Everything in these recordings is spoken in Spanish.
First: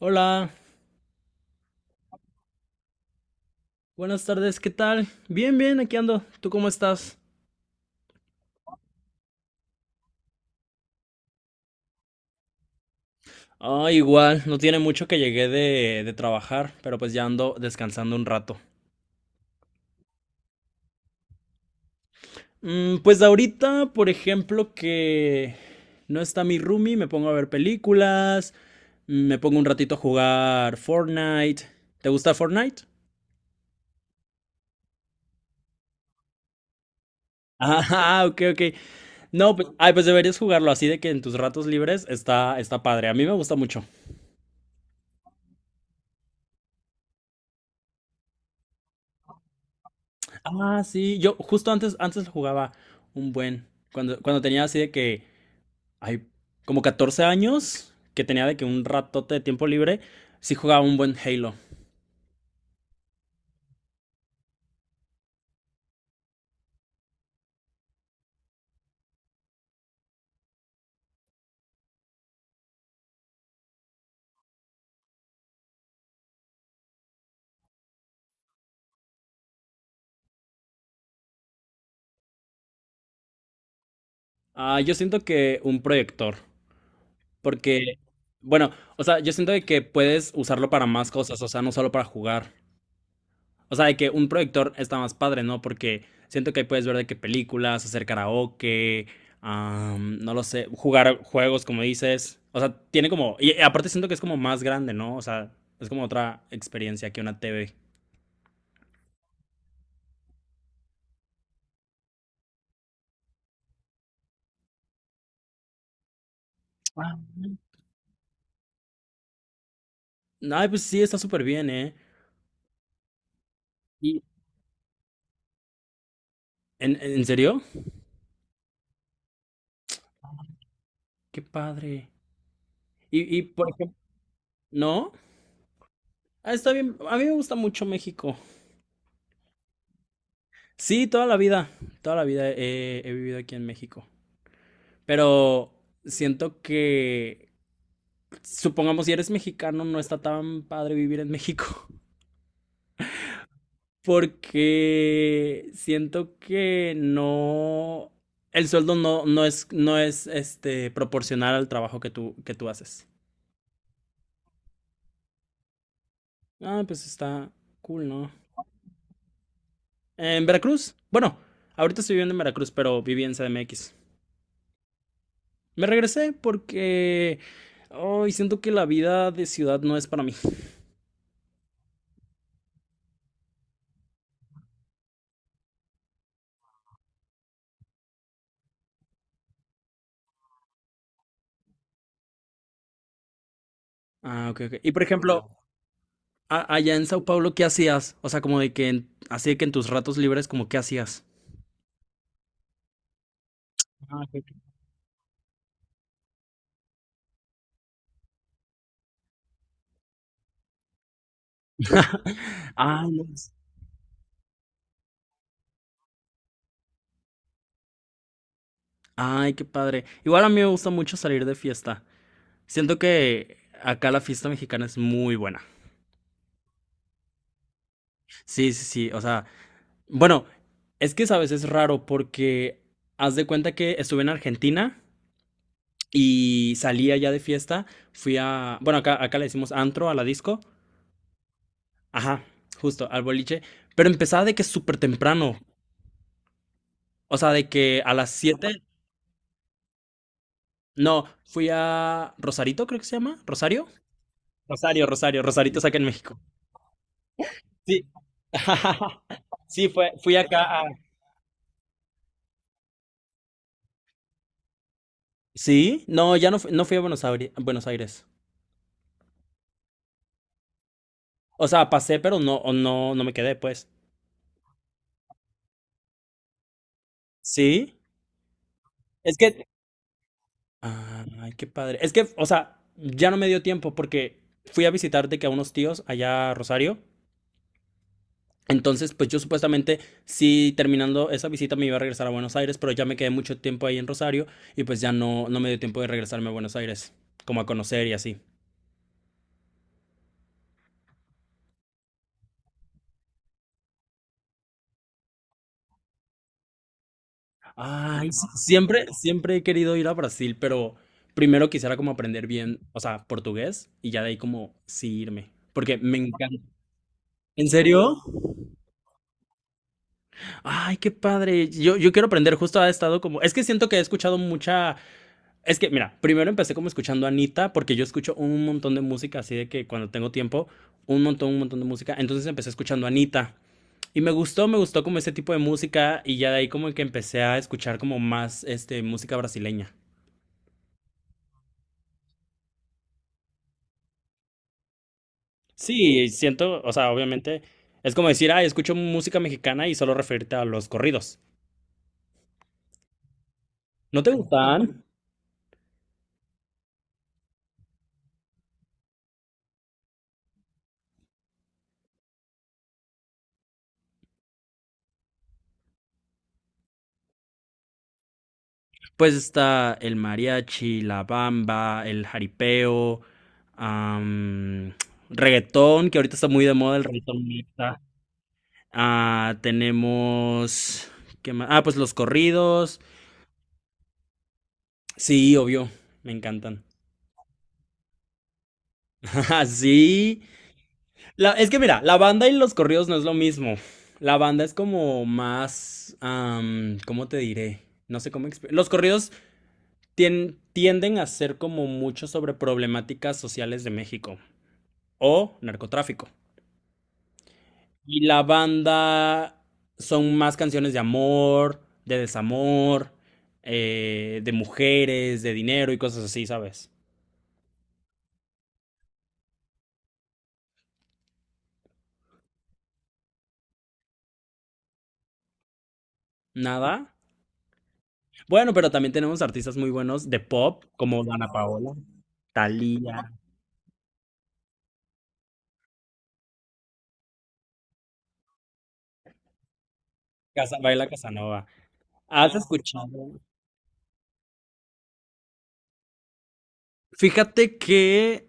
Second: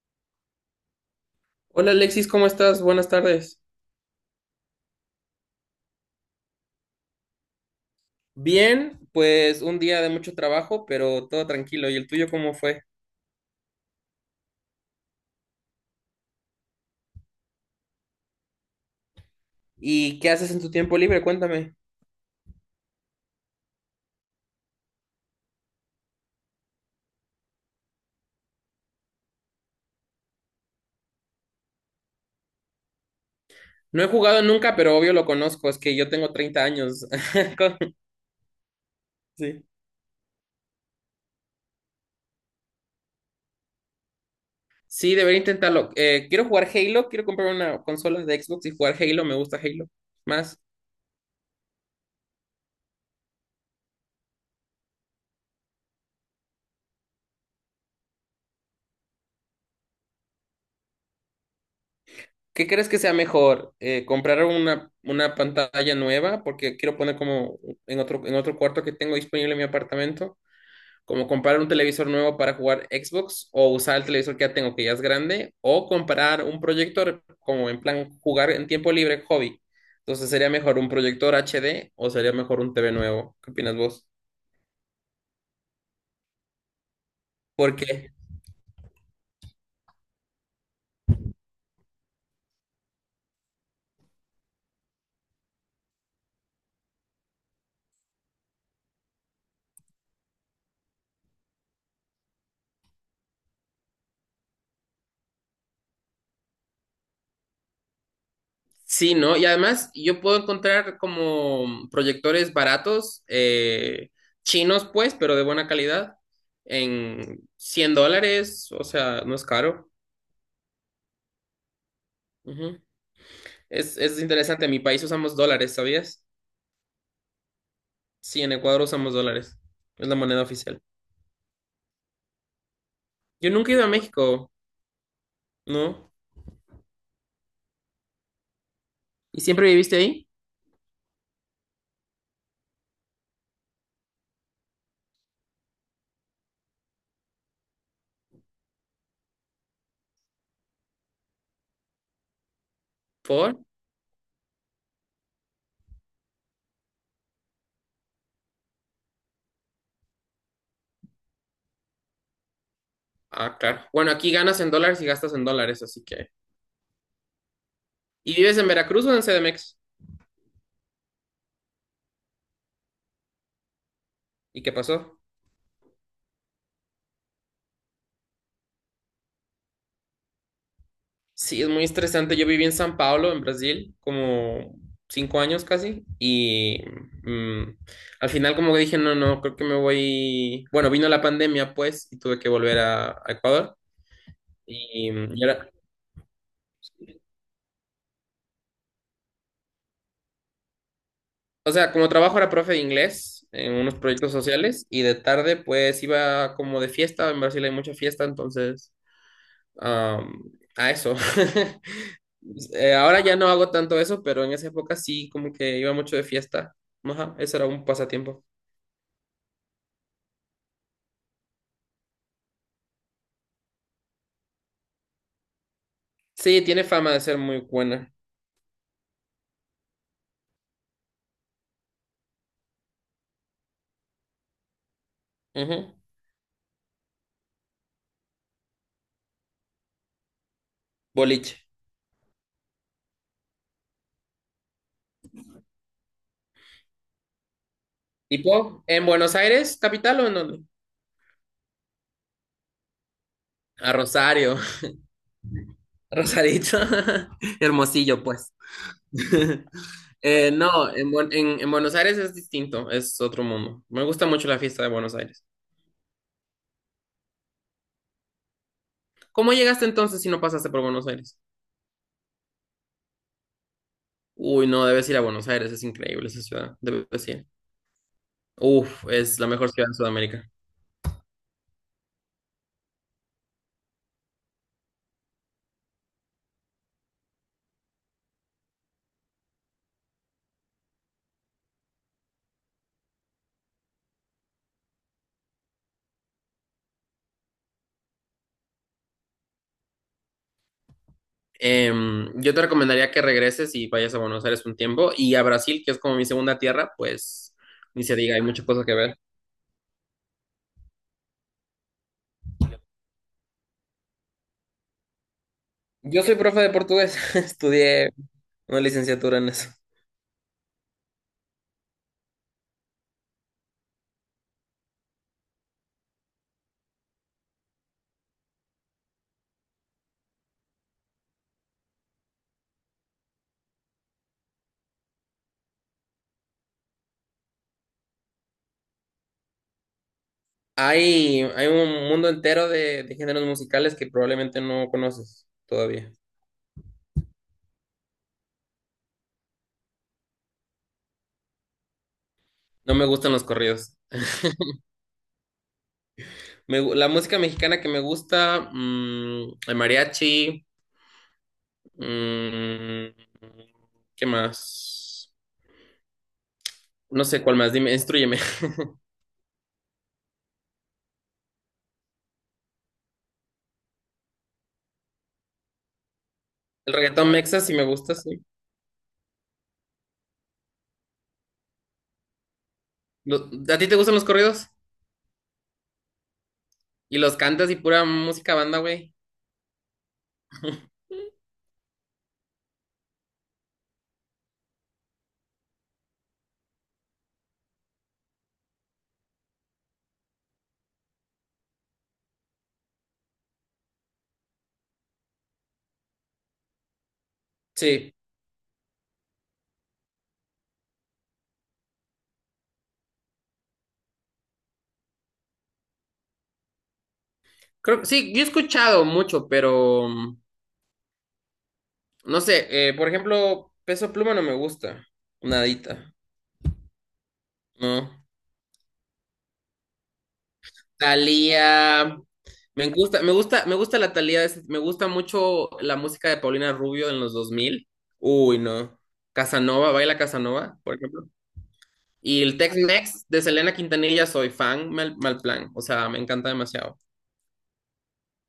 Hola, Hola Alexis, ¿cómo estás? Buenas tardes. buenas tardes, ¿qué tal? Bien, bien, aquí ando. ¿Tú cómo estás? Bien, pues un día de mucho trabajo, pero todo tranquilo. ¿Y el tuyo cómo fue? Ah, igual, no tiene mucho que llegué de trabajar, pero pues ya ando descansando un rato. ¿Y qué haces en tu tiempo libre? Cuéntame. Pues ahorita, por ejemplo, que no está mi roomie, me pongo a ver películas, me pongo un ratito a jugar Fortnite. ¿Te gusta Fortnite? No he jugado nunca, pero obvio lo conozco. Es que yo tengo 30 años. Ah, Con- ok, ok. No, Sí. pues, ay, pues deberías jugarlo así de que en tus ratos libres está padre. A mí me gusta mucho. Sí, debería intentarlo. Quiero jugar Halo, quiero comprar una consola de Xbox y jugar Halo. Me gusta Halo más. Ah, sí, yo justo antes jugaba un buen, cuando tenía así de que, hay como 14 años, que tenía de que un ratote de tiempo libre, sí jugaba un buen Halo. ¿Qué crees que sea mejor? ¿Comprar una pantalla nueva? Porque quiero poner como en otro cuarto que tengo disponible en mi apartamento. Como comprar un televisor nuevo para jugar Xbox o usar el televisor que ya tengo, que ya es grande, o comprar un proyector como en plan jugar en tiempo libre, hobby. Entonces, ¿sería mejor un proyector HD o sería mejor un TV nuevo? ¿Qué opinas vos? Ah, yo siento que un proyector, porque, Porque bueno, o sea, yo siento de que puedes usarlo para más cosas, o sea, no solo para jugar. O sea, de que un proyector está más padre, ¿no? Porque siento que ahí puedes ver de qué películas, hacer karaoke, no lo sé, jugar juegos, como dices. O sea, tiene como... Y aparte siento que es como más grande, ¿no? O sea, es como otra experiencia que una TV. sí, ¿no? Y además yo puedo encontrar como proyectores baratos, chinos pues, pero de buena calidad, Ah, en $100, o sea, no es caro. ay, pues sí, está súper bien, ¿eh? Ujú. Es Y, interesante, en mi país usamos dólares, ¿sabías? ¿en serio? Sí, en Ecuador usamos dólares. Es la moneda oficial. Qué padre. Y Yo por nunca he ido a ejemplo, México, ¿no? ¿no? Ah, está bien. A mí me gusta mucho México. ¿Y siempre viviste ahí? Sí, toda la vida. Toda la vida he vivido aquí en México. Pero siento que supongamos si eres mexicano, no está tan padre vivir en México. ¿Por? Porque siento que no. El sueldo no, no es, no es este, proporcional al trabajo que tú haces. Ah, claro. Bueno, aquí ganas en dólares y gastas en dólares, así que. Ah, pues está cool, ¿no? ¿Y vives en Veracruz o en CDMX? En Veracruz. Bueno, ahorita estoy viviendo en Veracruz, pero viví en CDMX. ¿Y qué pasó? Me regresé porque. Ay, siento que la vida de ciudad no es para mí. Sí, es muy estresante. Yo viví en San Pablo, en Brasil, como 5 años casi. Y mm, al final, como que dije, no, no, creo que me voy. Bueno, vino la pandemia, pues, y tuve que volver a Ecuador. Ah, ok, ok. Y por Y, mm, y ejemplo, ahora- allá en Sao Paulo, ¿qué hacías? O sea, como de que así de que en tus ratos libres, como, ¿qué hacías? O sea, como trabajo era profe de inglés en unos Ah, proyectos ok. sociales y de tarde pues iba como de fiesta, en Brasil hay mucha fiesta, entonces am, a eso. Ah, Ahora no. ya no hago tanto eso, pero en esa época sí como que iba mucho de fiesta. Ajá, eso era un pasatiempo. Ay, qué padre. Igual a mí me gusta mucho salir de fiesta. Siento que acá la fiesta mexicana es muy buena. Sí, tiene fama de ser muy buena. Sí, sí, sí. O sea, bueno, es que sabes, es raro porque haz de cuenta que estuve en Argentina Ujú. y salí allá de fiesta. Fui a, bueno, acá le decimos antro a la disco. Boliche. Ajá, justo, al boliche. Pero empezaba de que súper temprano. O sea, de que a las 7 ¿Tipo? ¿En Buenos Aires, capital o en dónde? no, fui a Rosarito, creo que se llama, Rosario. A Rosario. Rosario, Rosario, Rosarito es acá en México. Rosarito. Sí. Hermosillo, pues. Sí, fui acá a... No, en Buenos Aires es distinto, es otro mundo. Me gusta mucho la fiesta de Buenos Aires. Sí, no, ya no, no fui a Buenos Aires, Buenos Aires. ¿Cómo llegaste entonces si no pasaste por Buenos Aires? O sea, pasé, pero no, o no, no me quedé, pues. Uy, no, debes ir a Buenos Aires, es increíble esa ciudad, debes ir. Sí, Uf, es es la que... mejor ciudad de Sudamérica. Ay, qué padre. Es que, o sea, ya no me dio tiempo porque fui a visitar de que a unos tíos allá a Rosario. Entonces, pues yo supuestamente, sí, terminando esa visita me iba a regresar a Buenos Aires, pero ya me quedé mucho tiempo ahí en Rosario y pues ya no, no me dio tiempo de regresarme a Buenos Aires, como a conocer y así. Yo te recomendaría que regreses y vayas a Buenos Aires un tiempo y a Brasil, que es como mi segunda tierra, pues ni se Ay, diga, hay sí, muchas cosas que siempre, ver. siempre he querido ir a Brasil, pero primero quisiera como aprender bien, o sea, portugués y ya de ahí como sí irme, porque me Yo soy profe encanta. de portugués, ¿En estudié serio? una licenciatura en eso. Ay, qué padre. Yo quiero aprender, justo ha estado como, es que siento que he escuchado mucha. Es que, mira, primero empecé como escuchando a Anita, porque yo escucho un montón de música, así de que cuando tengo tiempo, un montón de música. Entonces empecé escuchando a Anita. Y me gustó como ese tipo de música, y ya de ahí como que empecé a escuchar como más, este, música brasileña. Hay un mundo entero de géneros musicales que probablemente no conoces todavía. Sí, siento, o sea, obviamente, es como decir, ay, escucho música mexicana y solo referirte a los corridos. No me gustan los corridos. ¿No te gustan? Me gu- la música mexicana que me gusta, el mariachi, mm, ¿qué más? No sé cuál más, dime, instrúyeme. Pues está el mariachi, la bamba, el jaripeo, am, reggaetón, que ahorita está muy de El moda el reggaetón reggaetón. mexa sí me Neta. gusta, sí. Ah, tenemos, ¿qué más? Ah, pues los corridos. Lo- ¿a ti te gustan los corridos? Sí, obvio, me encantan. Y los cantas y pura música banda, güey. Ajá, sí, es que mira, la banda y los corridos no es lo mismo. La banda es como más, ¿cómo te diré? No sé cómo. Los corridos tienden a ser como mucho sobre problemáticas sociales de México. O narcotráfico. Sí. Y la banda son más canciones de amor, de desamor, de mujeres, de dinero y cosas así, ¿sabes? Creo, sí, yo he escuchado mucho, pero no sé, por ejemplo, Peso Pluma no me gusta, nadita, Nada. ¿no? Bueno, pero también tenemos artistas muy buenos de pop, como Dana Paola, Talía, me gusta, Thalía, me gusta, me gusta la Talía, me gusta mucho la música de Paulina Rubio en los 2000. Uy, no. Casanova, Baila Casanova, por Baila ejemplo. Casanova. Y ¿Has el Tex-Mex escuchado? de Selena Quintanilla soy fan, mal, mal plan, o sea, me encanta demasiado. Fíjate que,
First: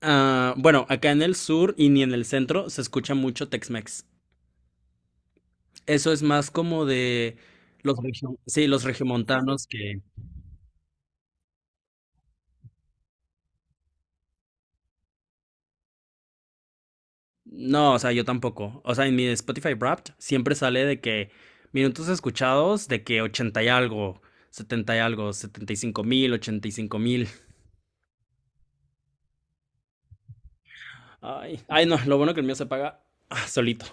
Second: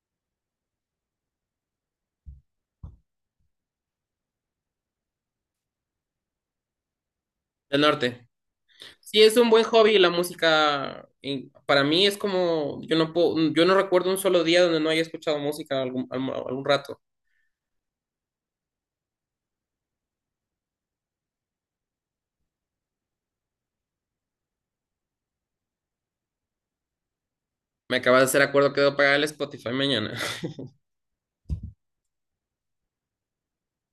bueno, acá en el sur y ni en el centro se escucha mucho Tex-Mex. Eso es más como de Del norte. Sí, los Sí, es un buen regiomontanos hobby que... la música. Y para mí es como, yo no puedo, yo no recuerdo un solo día donde no haya escuchado música algún rato. No, o sea, yo tampoco. O sea, en mi Spotify Wrapped siempre sale de que minutos escuchados, de que 80 y algo, 70 y algo, 75,000, 85,000. Me acabas de hacer acuerdo que debo pagar el Spotify mañana. Ay, ay, no, lo bueno que el mío se paga solito.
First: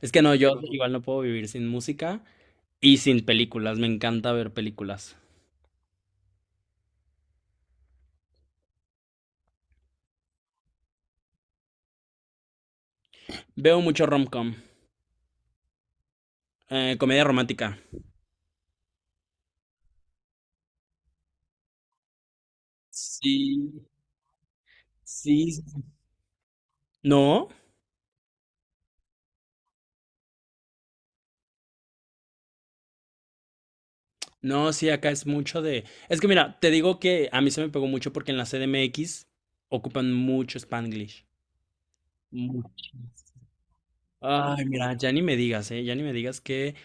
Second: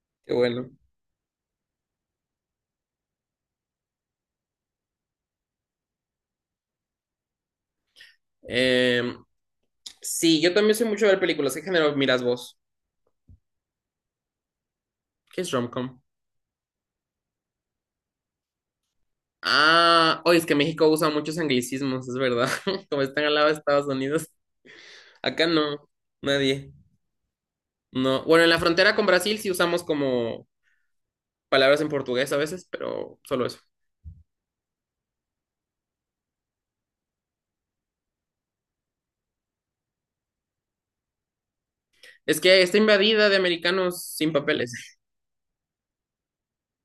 Es que Qué no, yo bueno. igual no puedo vivir sin música y sin películas. Me encanta ver películas. Eh, sí, yo también soy mucho de ver películas. ¿Qué género miras vos? Veo mucho rom-com, ¿Qué es romcom? Comedia romántica. Ah, oye, es que México usa muchos anglicismos, es verdad. Como están al lado de Sí, Estados Unidos. Acá sí, sí. no, nadie. ¿No? No. Bueno, en la frontera con Brasil sí usamos como palabras en portugués a veces, pero solo eso. No, sí, acá es mucho de... Es que mira, te digo que a mí se me pegó mucho porque en la CDMX ocupan mucho Spanglish. Es que está Muchísimo. invadida de americanos sin Ay, papeles. mira, ya ni me digas, ¿eh? Ya ni me digas que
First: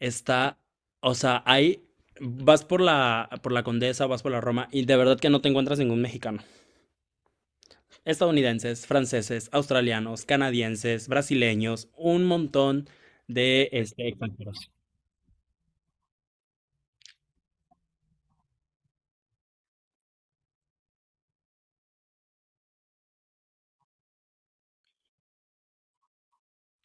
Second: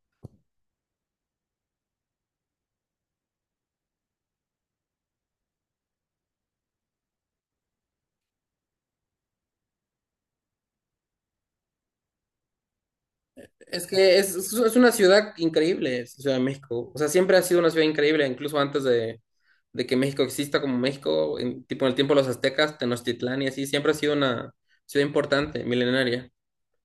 está... O sea, ahí vas por la Condesa, vas por la Roma y de verdad que no te encuentras ningún mexicano. Estadounidenses, franceses, australianos, canadienses, brasileños, un montón de Es que extranjeros. es una ciudad increíble, es la Ciudad de México. O sea, siempre ha sido una ciudad increíble, incluso antes de que México exista como México, en, tipo en el tiempo de los aztecas, Tenochtitlán y así, siempre ha sido una ciudad importante, milenaria.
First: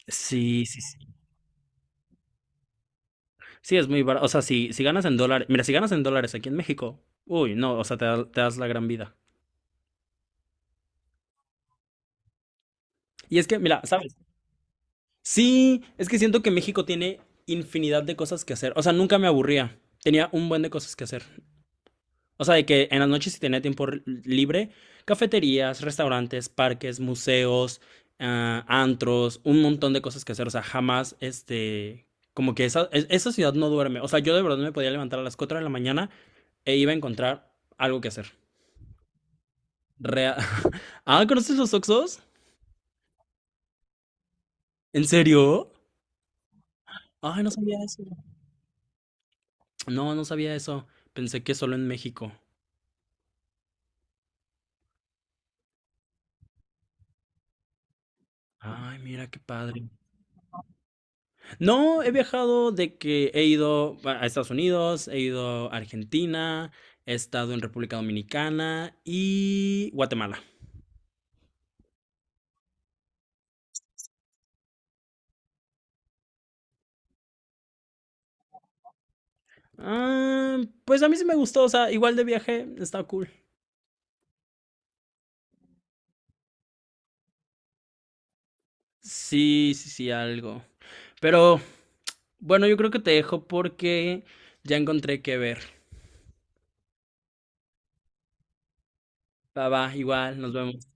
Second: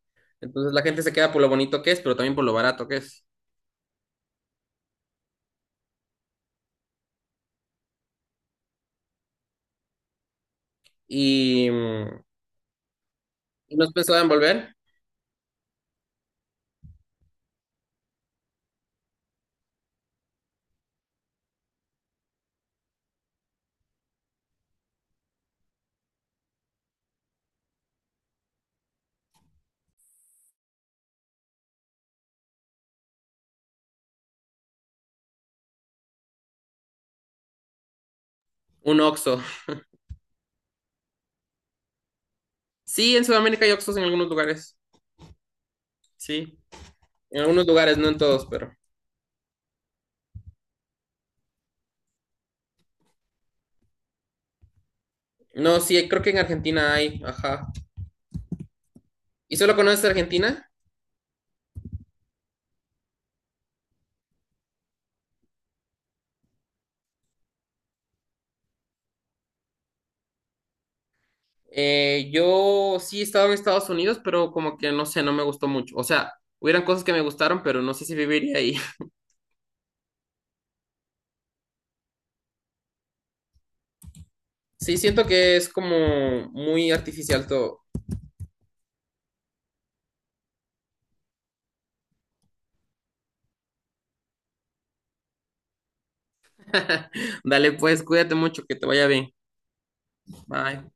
Sí, Entonces sí, la gente sí. se queda por lo bonito que es, pero también por lo barato que es. Sí, es muy barato. O sea, si ganas en dólares, mira, si ganas en dólares aquí en México, uy, no, o sea, te das la gran vida. Y, mm, Y es que, ¿Y mira, nos ¿sabes? pensaba en volver Sí, es que siento que México tiene infinidad de cosas que hacer. O sea, nunca me aburría. Tenía un buen de cosas que hacer. O sea, de que en las noches si tenía tiempo libre, cafeterías, restaurantes, parques, museos, antros, un montón de cosas que hacer. O sea, jamás, como que esa ciudad no duerme. O sea, yo de verdad me podía levantar a las 4 de la mañana e iba a encontrar algo que hacer. un Oxxo? Rea- ¿Conoces los oxxos? Sí, en Sudamérica hay Oxxos en algunos lugares. ¿En serio? Sí, en Ay, no algunos sabía lugares, eso. no en todos, pero. No, no sabía eso. Pensé que solo en México. No, sí, creo que en Argentina hay, ajá. Ay, mira qué ¿Y solo padre. conoces Argentina? No, he viajado de que he ido a Estados Unidos, he ido a Argentina, he estado en República Dominicana y Guatemala. Yo sí he estado en Estados Unidos, pero como que no sé, no me gustó mucho. O sea, hubieran cosas que me gustaron, pero no sé si viviría ahí. Ah, pues a mí sí me gustó, o sea, igual de viaje, está cool. Sí, siento que es como muy artificial todo. Sí, sí, sí, algo. Pero bueno, yo creo que te dejo porque ya encontré qué ver. Dale, pues, cuídate mucho, que te vaya bien. Va, va, igual, nos vemos. Bye.